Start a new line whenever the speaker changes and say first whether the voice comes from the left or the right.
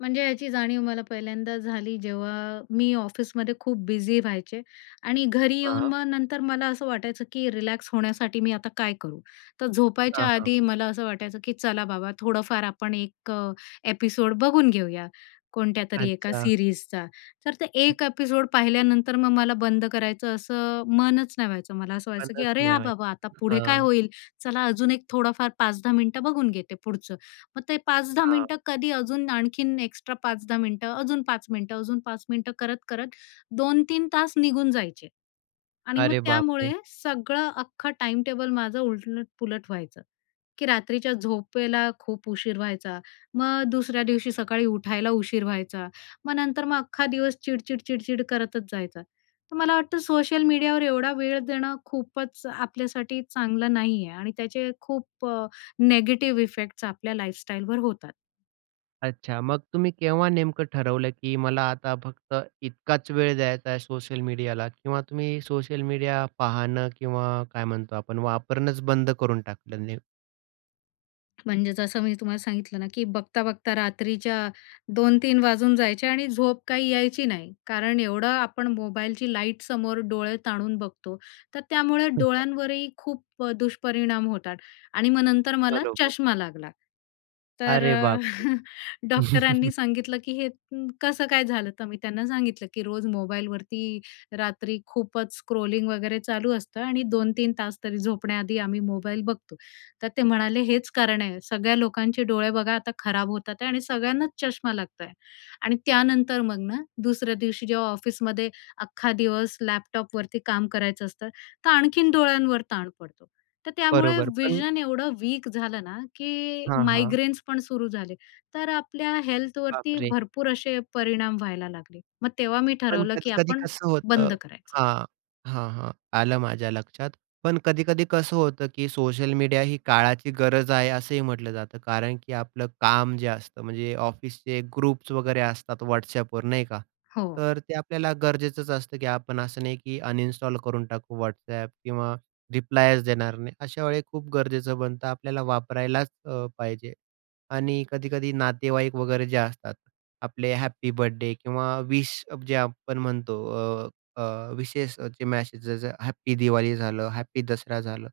left: म्हणजे याची जाणीव मला पहिल्यांदा झाली जेव्हा मी ऑफिसमध्ये खूप बिझी व्हायचे आणि घरी येऊन
right: हां.
left: मग नंतर मला असं वाटायचं की रिलॅक्स होण्यासाठी मी आता काय करू, तर झोपायच्या
right: हां, हां.
left: आधी मला असं वाटायचं की चला बाबा थोडंफार आपण 1 अ, एपिसोड बघून घेऊया कोणत्यातरी एका
right: अच्छा.
left: सीरीज चा, तर ते 1 एपिसोड पाहिल्यानंतर मग मला बंद करायचं असं मनच नाही व्हायचं, मला असं व्हायचं की
right: मलाच
left: अरे,
right: नाही
left: हां
right: माहीत.
left: बाबा आता पुढे काय
right: हां.
left: होईल चला अजून एक थोडंफार 5 10 मिनिटं बघून घेते पुढचं, मग ते 5 10
right: हां.
left: मिनिटं कधी अजून आणखीन एक्स्ट्रा 5 10 मिनिटं, अजून 5 मिनिटं अजून 5 मिनिटं करत-करत 2-3 तास निघून जायचे आणि मग
right: अरे बापरे!
left: त्यामुळे सगळं अख्खं टाईमटेबल माझं उलट-पुलट व्हायचं, की रात्रीच्या झोपेला खूप उशीर व्हायचा .मग दुसऱ्या दिवशी सकाळी उठायला उशीर व्हायचा. मग नंतर मग अख्खा दिवस चिडचिड-चिडचिड करतच जायचा, तर मला वाटतं सोशल मीडियावर एवढा वेळ देणं खूपच आपल्यासाठी चांगलं नाही आहे, आणि त्याचे खूप अ, निगेटिव्ह इफेक्ट्स आपल्या लाईफस्टाईलवर होतात.
right: अच्छा मग तुम्ही केव्हा नेमकं ठरवलं की मला आता फक्त इतकाच वेळ द्यायचा आहे सोशल मीडियाला किंवा तुम्ही सोशल मीडिया पाहणं किंवा काय म्हणतो आपण वापरणंच बंद करून टाकलं ने
left: म्हणजे जसं मी तुम्हाला सांगितलं ना की बघता-बघता रात्रीच्या 2-3 वाजून जायचे आणि झोप काही यायची नाही कारण एवढं आपण मोबाईलची लाईटसमोर डोळे ताणून बघतो, तर त्यामुळे डोळ्यांवरही खूप अ, दुष्परिणाम होतात आणि मग नंतर मला
right: बरोबर.
left: चष्मा लागला. तर
right: अरे
left: अ,
right: बापरे!
left: डॉक्टरांनी सांगितलं की हे कसं काय झालं? तर मी त्यांना सांगितलं की रोज मोबाईलवरती रात्री खूपच स्क्रोलिंग वगैरे चालू असतं आणि 2-3 तास तरी झोपण्याआधी आम्ही मोबाईल बघतो, तर ते म्हणाले हेच कारण आहे सगळ्या लोकांचे डोळे बघा आता खराब होतात आहे, आणि सगळ्यांनाच चष्मा लागतय. आणि त्यानंतर मग ना दुसऱ्या दिवशी जेव्हा ऑफिसमध्ये अख्खा दिवस लॅपटॉपवरती काम करायचं असतं, तर आणखीन डोळ्यांवर ताण पडतो. तर त्यामुळे
right: बरोबर पण
left: व्हिजन एवढं वीक झालं ना, की
right: हां, हां.
left: मायग्रेन्स पण सुरू झाले. तर आपल्या हेल्थवरती
right: बापरे!
left: भरपूर असे परिणाम व्हायला लागले. मग तेव्हा मी
right: पण
left: ठरवलं की
right: कधी-कधी
left: आपण
right: कसं होतं
left: बंद करायचं.
right: हां, हां, हां, आलं माझ्या लक्षात, पण कधीकधी कसं होतं की सोशल मीडिया ही काळाची गरज आहे असंही म्हटलं जातं कारण की आपलं काम जे असतं म्हणजे ऑफिसचे ग्रुप्स वगैरे असतात WhatsApp वर नाही का,
left: हो.
right: तर ते आपल्याला गरजेचंच असतं की आपण असं नाही की अनइन्स्टॉल करून टाकू WhatsApp किंवा रिप्लायच देणार नाही अशा वेळी खूप गरजेचं बनतं आपल्याला वापरायलाच अ, पाहिजे आणि कधी-कधी नातेवाईक वगैरे जे असतात आपले हॅपी बर्थडे किंवा विश जे आपण म्हणतो अ, अ, विशेष जे मेसेज हॅपी दिवाळी झालं, हॅपी दसरा झालं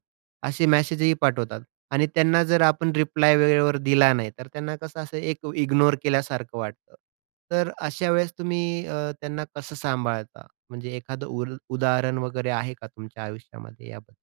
right: असे मेसेज ही पाठवतात, आणि त्यांना जर आपण रिप्लाय वेळेवर दिला नाही, तर त्यांना कसं असं एक इग्नोर केल्यासारखं वाटतं. तर अशा वेळेस तुम्ही अ, त्यांना कसं सांभाळता म्हणजे एखादं उ उदाहरण वगैरे आहे का तुमच्या आयुष्यामध्ये याबद्दल?